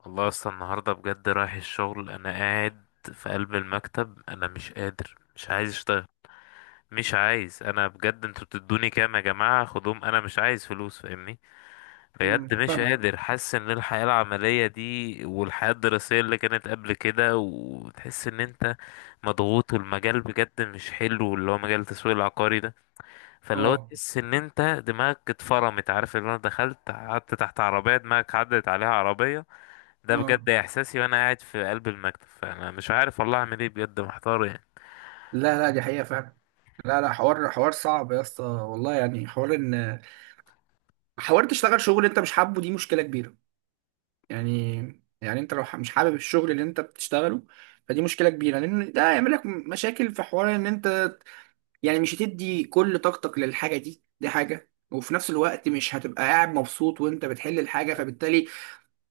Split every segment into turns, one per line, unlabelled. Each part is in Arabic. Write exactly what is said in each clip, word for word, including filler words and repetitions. والله اصلا النهارده بجد رايح الشغل. انا قاعد في قلب المكتب، انا مش قادر، مش عايز اشتغل، مش عايز. انا بجد، انتوا بتدوني كام يا جماعه؟ خدوهم، انا مش عايز فلوس فاهمني. بجد
امم
مش
فاهمك.
قادر، حاسس ان الحياه العمليه دي والحياه الدراسيه اللي كانت قبل كده، وتحس ان انت مضغوط. والمجال بجد مش حلو، اللي هو مجال التسويق العقاري ده. فاللي هو
اه،
تحس ان انت دماغك اتفرمت، عارف اللي انا دخلت قعدت تحت عربيه، دماغك عدت عليها عربيه. ده
اه،
بجد احساسي وانا قاعد في قلب المكتب. فانا مش عارف والله اعمل ايه، بجد محتار يعني.
لا لا، دي حقيقة فعلا. لا لا، حوار حوار صعب يا اسطى، والله. يعني حوار ان، حوار تشتغل شغل انت مش حابه، دي مشكلة كبيرة. يعني، يعني انت لو ح- مش حابب الشغل اللي انت بتشتغله، فدي مشكلة كبيرة، لان ده هيعمل لك مشاكل في حوار ان انت يعني مش هتدي كل طاقتك للحاجة دي، دي حاجة. وفي نفس الوقت مش هتبقى قاعد مبسوط وانت بتحل الحاجة، فبالتالي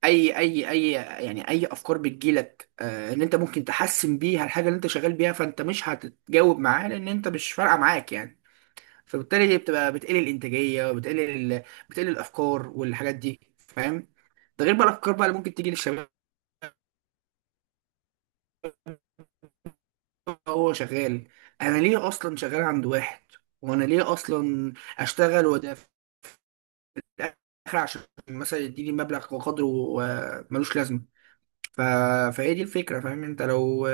اي اي اي، يعني اي افكار بتجيلك آه، ان انت ممكن تحسن بيها الحاجه اللي انت شغال بيها، فانت مش هتتجاوب معاه لان انت مش فارقه معاك يعني. فبالتالي دي بتبقى بتقلل الانتاجيه، وبتقلل ال- بتقلل الافكار والحاجات دي، فاهم؟ ده غير بقى الافكار بقى اللي ممكن تيجي للشباب. هو شغال، انا ليه اصلا شغال عند واحد، وانا ليه اصلا اشتغل؟ وده في الاخر عشان مثلا يديني مبلغ وقدره آه، ملوش لازمه. ف... فهي دي الفكرة، فاهم؟ انت لو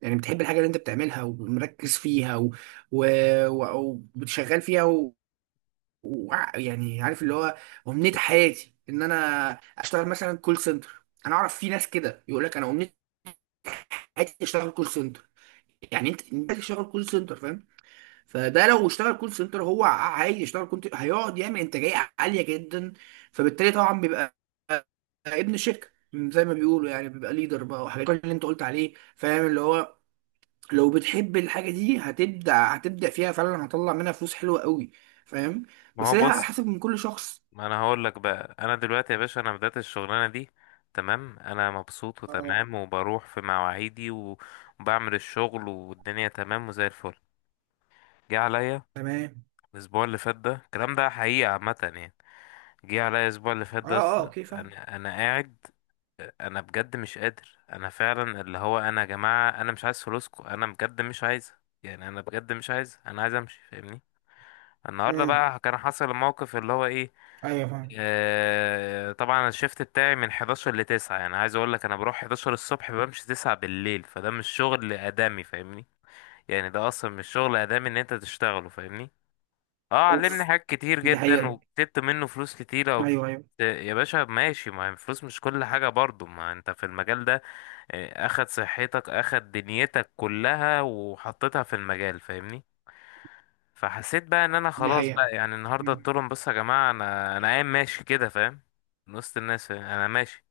يعني بتحب الحاجة اللي انت بتعملها ومركز فيها و... و... و... وبتشغال فيها و... و... يعني عارف اللي هو أمنية حياتي ان انا اشتغل مثلا كول سنتر، انا اعرف في ناس كده يقول لك انا أمنية حياتي اشتغل كول سنتر. يعني انت انت تشتغل كول سنتر، فاهم؟ فده لو اشتغل كول سنتر هو عايز يشتغل كول، هيقعد يعمل انتاجية عالية جدا. فبالتالي طبعا بيبقى ابن شركه زي ما بيقولوا يعني، بيبقى ليدر بقى وحاجات اللي انت قلت عليه، فاهم؟ اللي هو لو بتحب الحاجه دي، هتبدع هتبدع فيها فعلا، هتطلع منها فلوس حلوه قوي، فاهم؟
ما
بس
هو
هي على حسب
بص،
من كل شخص.
ما انا هقول لك بقى، انا دلوقتي يا باشا انا بدأت الشغلانه دي تمام، انا مبسوط
اه
وتمام، وبروح في مواعيدي و- وبعمل الشغل، والدنيا تمام وزي الفل. جه عليا
تمام.
الاسبوع اللي فات ده، الكلام ده حقيقه عامه يعني. جه عليا الاسبوع اللي فات
اه،
ده
اه،
اصلا،
اوكي، فاهم.
انا انا قاعد، انا بجد مش قادر. انا فعلا اللي هو، انا يا جماعه انا مش عايز فلوسكم، انا بجد مش عايز يعني. انا بجد مش عايز، انا عايز امشي فاهمني. النهارده
امم
بقى كان حصل الموقف اللي هو ايه.
ايوه، فاهم.
آه، طبعا الشيفت بتاعي من احد عشر ل تسعه، يعني عايز اقول لك انا بروح احداشر الصبح بمشي تسعه بالليل، فده مش شغل ادمي فاهمني. يعني ده اصلا مش شغل ادمي ان انت تشتغله فاهمني. اه،
اوف،
علمني حاجات كتير
دي
جدا،
حقيقه.
وكتبت منه فلوس كتيره وبت...
ايوه ايوه،
يا باشا ماشي. ما هي الفلوس مش كل حاجه برضو، ما انت في المجال ده يعني اخد صحتك، اخد دنيتك كلها وحطيتها في المجال فاهمني. فحسيت بقى ان انا
دي
خلاص بقى
حقيقه.
يعني، النهارده
امم
قلت لهم بصوا يا جماعه، انا انا قايم ماشي كده فاهم، من وسط الناس فاهم؟ انا ماشي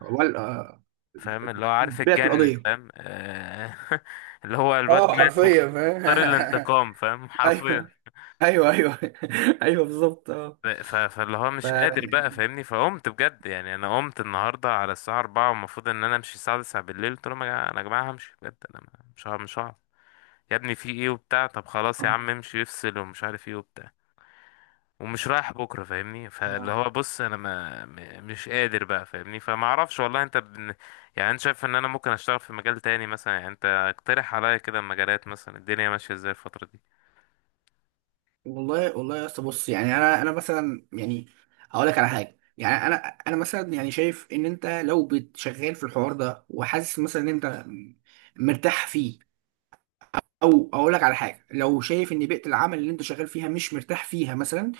وال آه،
فاهم، اللي هو عارف
بعت
اتجنن
القضيه.
فاهم، آه، اللي هو الواد
اه
مات
حرفيا، فاهم.
واختار الانتقام، فاهم حرفيا.
ايوه، ايوه ايوه. ايوه بالظبط، اه.
ف- ف- فاللي هو
ف
مش قادر بقى فاهمني. فقمت بجد يعني، انا قمت النهارده على الساعه اربعه، والمفروض ان انا امشي الساعه تسعه بالليل، قلت لهم يا جماعه انا، يا جماعه همشي بجد، انا مش هعرف- مش هعرف. يا ابني في ايه وبتاع، طب خلاص يا عم امشي افصل ومش عارف ايه وبتاع، ومش رايح بكره فاهمني. فاللي
آه.
هو بص، انا ما م- مش قادر بقى فاهمني. فما اعرفش والله، انت بن... يعني انت شايف ان انا ممكن اشتغل في مجال تاني مثلا؟ يعني انت اقترح عليا كده مجالات، مثلا الدنيا ماشيه ازاي الفتره دي؟
والله والله يا اسطى، بص. يعني انا انا مثلا يعني هقول لك على حاجه. يعني انا انا مثلا يعني شايف ان انت لو بتشغال في الحوار ده وحاسس مثلا ان انت مرتاح فيه، او اقول لك على حاجه، لو شايف ان بيئه العمل اللي انت شغال فيها مش مرتاح فيها مثلا،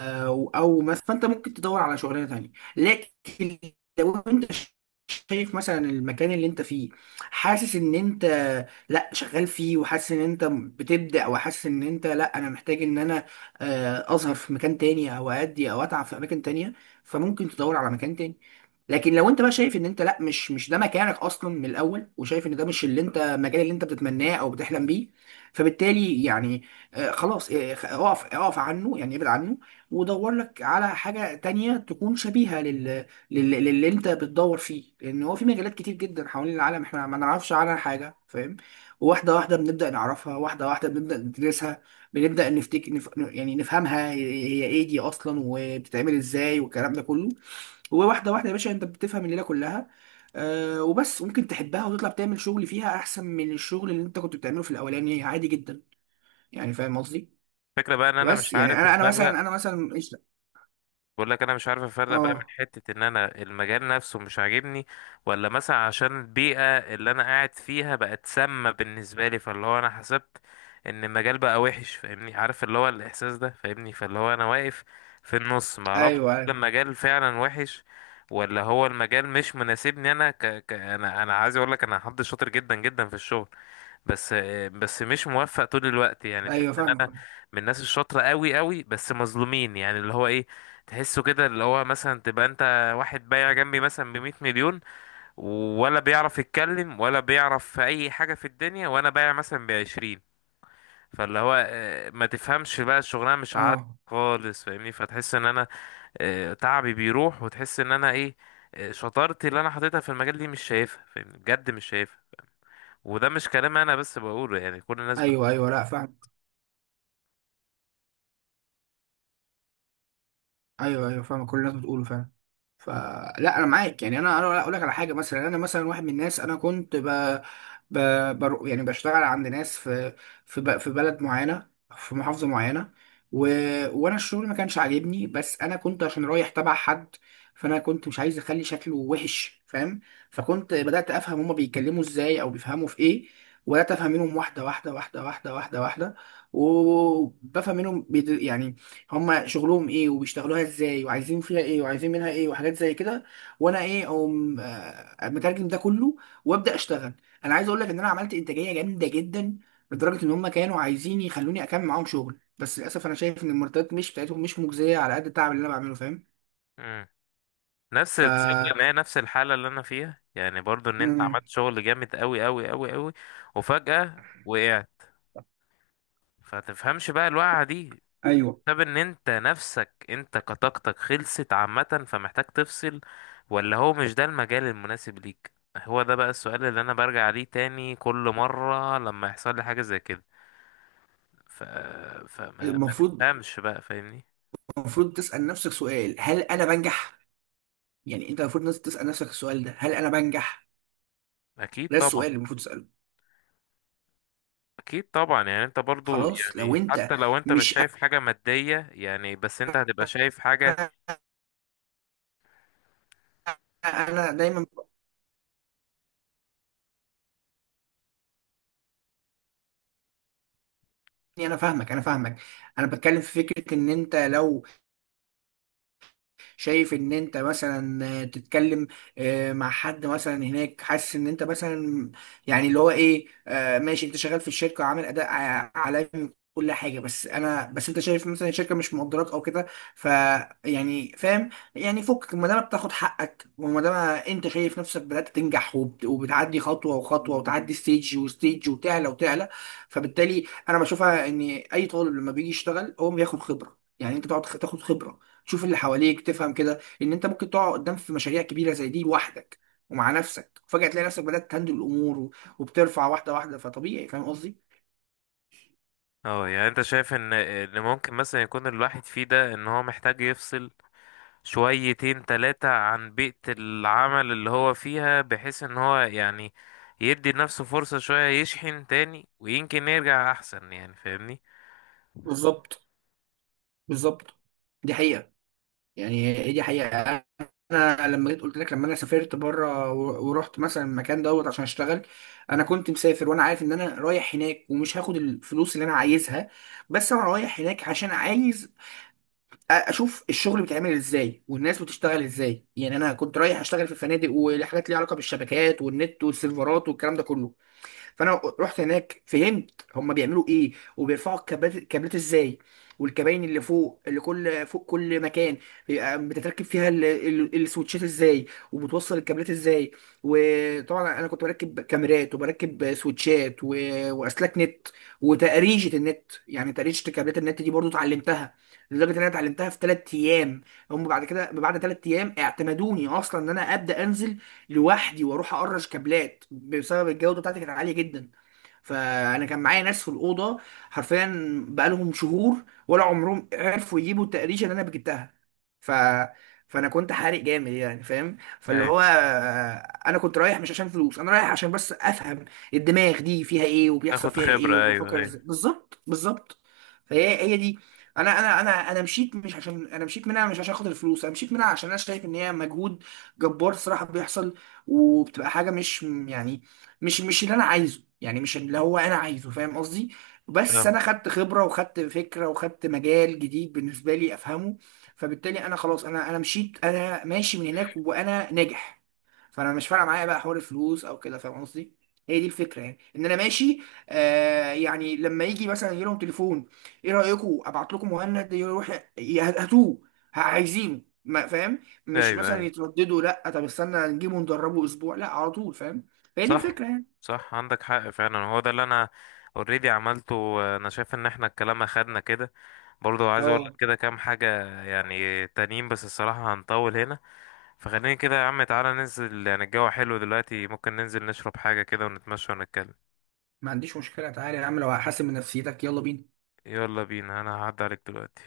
او او مثلا فانت ممكن تدور على شغلانه تانية. لكن لو انت شايف مثلا المكان اللي انت فيه، حاسس ان انت لا شغال فيه، وحاسس ان انت بتبدأ، او حاسس ان انت لا، انا محتاج ان انا آه، اظهر في مكان تاني، او ادي، او اتعب في اماكن تانية، فممكن تدور على مكان تاني. لكن لو انت بقى شايف ان انت لا، مش مش ده مكانك اصلا من الاول، وشايف ان ده مش اللي انت، المجال اللي انت بتتمناه او بتحلم بيه، فبالتالي يعني آه، خلاص، آه، خ- اقف اقف عنه، يعني ابعد عنه. ودور لك على حاجه تانية تكون شبيهه لل... لل... للي انت بتدور فيه، لان هو في مجالات كتير جدا حوالين العالم احنا ما نعرفش عنها حاجه، فاهم؟ واحده واحده بنبدا نعرفها، واحده واحده بنبدا ندرسها، بنبدا نفتك، نف... يعني نفهمها هي ايه دي اصلا، وبتتعمل ازاي، والكلام ده كله. وواحده واحده يا باشا انت بتفهم الليله كلها. آه، وبس ممكن تحبها وتطلع تعمل شغل فيها احسن من الشغل اللي انت كنت بتعمله في الاولاني، عادي جدا. يعني فاهم قصدي؟
الفكره بقى ان انا مش
بس يعني
عارف
انا انا
افرق.
مثلا، انا مثلا ايش.
بقول لك انا مش عارف افرق بقى، من
اه،
حتة ان انا المجال نفسه مش عاجبني، ولا مثلا عشان البيئة اللي انا قاعد فيها بقت سامة بالنسبة لي. فاللي هو انا حسبت ان المجال بقى وحش فاهمني، عارف اللي هو الاحساس ده فاهمني. فاللي هو انا واقف في النص ما اعرفش،
ايوه
هل
ايوه.
المجال فعلا وحش، ولا هو المجال مش مناسبني؟ انا ك... ك... انا انا عايز اقول لك، انا حد شاطر جدا جدا في الشغل، بس بس مش موفق طول الوقت. يعني تحس
ايوه
ان
فاهمك.
انا من الناس الشاطره قوي قوي، بس مظلومين. يعني اللي هو ايه، تحسه كده اللي هو مثلا، تبقى انت واحد بايع جنبي مثلا ب مئه مليون، ولا بيعرف يتكلم ولا بيعرف في اي حاجه في الدنيا، وانا بايع مثلا ب عشرين. فاللي هو آه، ما تفهمش بقى الشغلانه مش عاد
اه
خالص فاهمني. فتحس ان انا آه، تعبي بيروح، وتحس ان انا ايه، آه، شطارتي اللي انا حطيتها في المجال دي مش شايفها فاهمني، بجد مش شايفها. وده مش كلام انا بس بقوله، يعني كل الناس.
ايوه ايوه، لا فاهمك. ايوه ايوه، فاهم، كل الناس بتقوله فعلا. فلا، انا معاك يعني. انا انا اقول لك على حاجه مثلا، يعني انا مثلا واحد من الناس، انا كنت ب... ب... بر... يعني بشتغل عند ناس في، في ب... في بلد معينه، في محافظه معينه، و... وانا الشغل ما كانش عاجبني، بس انا كنت عشان رايح تبع حد، فانا كنت مش عايز اخلي شكله وحش، فاهم؟ فكنت بدات افهم هما بيتكلموا ازاي او بيفهموا في ايه، وبدات افهم منهم واحده واحده واحده واحده واحده واحده، وبفهم منهم بيد... يعني هما شغلهم ايه وبيشتغلوها ازاي، وعايزين فيها ايه وعايزين منها ايه، وحاجات زي كده. وانا ايه، اقوم آه، مترجم ده كله وابدا اشتغل. انا عايز اقول لك ان انا عملت انتاجيه جامده جدا، لدرجه ان هما كانوا عايزين يخلوني اكمل معاهم شغل، بس للاسف انا شايف ان المرتبات مش بتاعتهم مش مجزيه على قد التعب اللي انا بعمله، فاهم؟
مم. نفس،
ف
تصدق ان هي نفس الحالة اللي انا فيها يعني؟ برضو ان انت
امم
عملت شغل جامد قوي قوي قوي قوي، وفجأة وقعت. فتفهمش بقى الوقعة دي
ايوه.
بسبب ان انت نفسك، انت كطاقتك خلصت عامة فمحتاج تفصل، ولا هو مش ده المجال المناسب ليك. هو ده بقى السؤال اللي انا برجع ليه تاني كل مرة لما يحصل لي حاجة زي كده. ف... فما ما
المفروض،
تفهمش بقى فاهمني.
المفروض تسال نفسك سؤال: هل انا بنجح؟ يعني انت المفروض ناس تسال نفسك السؤال ده: هل انا بنجح؟
اكيد
ده
طبعا.
السؤال اللي المفروض تساله.
اكيد طبعا، يعني انت برضو
خلاص لو
يعني،
انت
حتى لو انت مش
مش،
شايف حاجة مادية يعني، بس انت هتبقى شايف حاجة.
انا دايما بقول، إني انا فاهمك، انا فاهمك. انا بتكلم في فكره ان انت لو شايف ان انت مثلا تتكلم آه، مع حد مثلا هناك، حاسس ان انت مثلا يعني اللي هو ايه، آه، ماشي، انت شغال في الشركه وعامل اداء ع- عالمي كل حاجه، بس انا بس انت شايف مثلا الشركه مش مقدراك او كده، ف يعني فاهم؟ يعني فكك ما دام بتاخد حقك، وما دام انت شايف نفسك بدات تنجح، وبت- وبتعدي خطوه وخطوه، وتعدي ستيج وستيج، وتعلى وتعلى. فبالتالي انا بشوفها ان اي طالب لما بيجي يشتغل هو بياخد خبره، يعني انت تقعد تاخد خبره، تشوف اللي حواليك، تفهم كده ان انت ممكن تقع قدام في مشاريع كبيره زي دي لوحدك، ومع نفسك، وفجاه تلاقي نفسك بدات تهندل الامور و- وبترفع واحده واحده، فطبيعي، فاهم قصدي؟
اه، يعني انت شايف ان ان ممكن مثلا يكون الواحد فيه ده ان هو محتاج يفصل شويتين تلاتة عن بيئة العمل اللي هو فيها، بحيث ان هو يعني يدي لنفسه فرصة شوية، يشحن تاني ويمكن يرجع احسن يعني فاهمني.
بالظبط، بالظبط، دي حقيقه، يعني هي دي حقيقه. انا لما جيت قلت لك، لما انا سافرت بره و- ورحت مثلا المكان دوت عشان اشتغل، انا كنت مسافر وانا عارف ان انا رايح هناك، ومش هاخد الفلوس اللي انا عايزها، بس انا رايح هناك عشان عايز اشوف الشغل بيتعمل ازاي والناس بتشتغل ازاي. يعني انا كنت رايح اشتغل في فنادق وحاجات ليها علاقه بالشبكات والنت والسيرفرات والكلام ده كله. فانا رحت هناك، فهمت هما بيعملوا ايه، وبيرفعوا الكابلات الكابلات ازاي، والكباين اللي فوق اللي كل فوق كل مكان بيبقى بتتركب فيها ال- ال- السويتشات ازاي، وبتوصل الكابلات ازاي. وطبعا انا كنت بركب كاميرات، وبركب سويتشات و... واسلاك نت، وتقريشه النت. يعني تقريشه كابلات النت دي برضو اتعلمتها، لدرجه ان انا اتعلمتها في ثلاث ايام. هم بعد كده بعد ثلاث ايام اعتمدوني اصلا ان انا ابدا انزل لوحدي واروح اقرش كابلات، بسبب الجوده بتاعتي كانت عاليه جدا. فانا كان معايا ناس في الاوضه حرفيا بقالهم شهور ولا عمرهم عرفوا يجيبوا التقريشه اللي انا جبتها. ف فانا كنت حارق جامد يعني، فاهم؟ فاللي
ايوه،
هو آه، انا كنت رايح مش عشان فلوس، انا رايح عشان بس افهم الدماغ دي فيها ايه، وبيحصل
تاخد
فيها ايه،
خبرة، ايوه
وبفكر
ايوه
ازاي بالظبط، بالظبط. فهي هي دي، انا انا انا انا مشيت، مش عشان انا مشيت منها مش عشان خاطر الفلوس، انا مشيت منها عشان انا شايف ان هي مجهود جبار الصراحه بيحصل، وبتبقى حاجه مش يعني، مش مش اللي انا عايزه، يعني مش اللي هو انا عايزه، فاهم قصدي؟ بس
فاهم،
انا خدت خبره، وخدت فكره، وخدت مجال جديد بالنسبه لي افهمه. فبالتالي انا خلاص، انا انا مشيت، انا ماشي من هناك وانا ناجح. فانا مش فارقه معايا بقى حوار الفلوس او كده، فاهم قصدي؟ هي دي الفكره، يعني ان انا ماشي. آه، يعني لما يجي مثلا يجي لهم تليفون، ايه رايكم ابعت لكم مهند يروح، ي- هاتوه، ه- عايزينه، ما فاهم، مش
ايوه
مثلا
ايوه
يترددوا لا طب استنى نجيبه ندربه اسبوع، لا على طول، فاهم؟ فهي دي الفكره
صح.
يعني.
صح عندك حق فعلا، هو ده اللي انا اوريدي عملته. انا شايف ان احنا الكلام اخدنا كده، برضو عايز اقول
اه،
لك كده كام حاجة يعني تانيين، بس الصراحة هنطول هنا. فخليني كده يا عم، تعالى ننزل، يعني الجو حلو دلوقتي، ممكن ننزل نشرب حاجة كده ونتمشى ونتكلم.
ما عنديش مشكلة، تعالى يا عم، لو هحاسب من نفسيتك يلا بينا.
يلا بينا، انا هعدي عليك دلوقتي.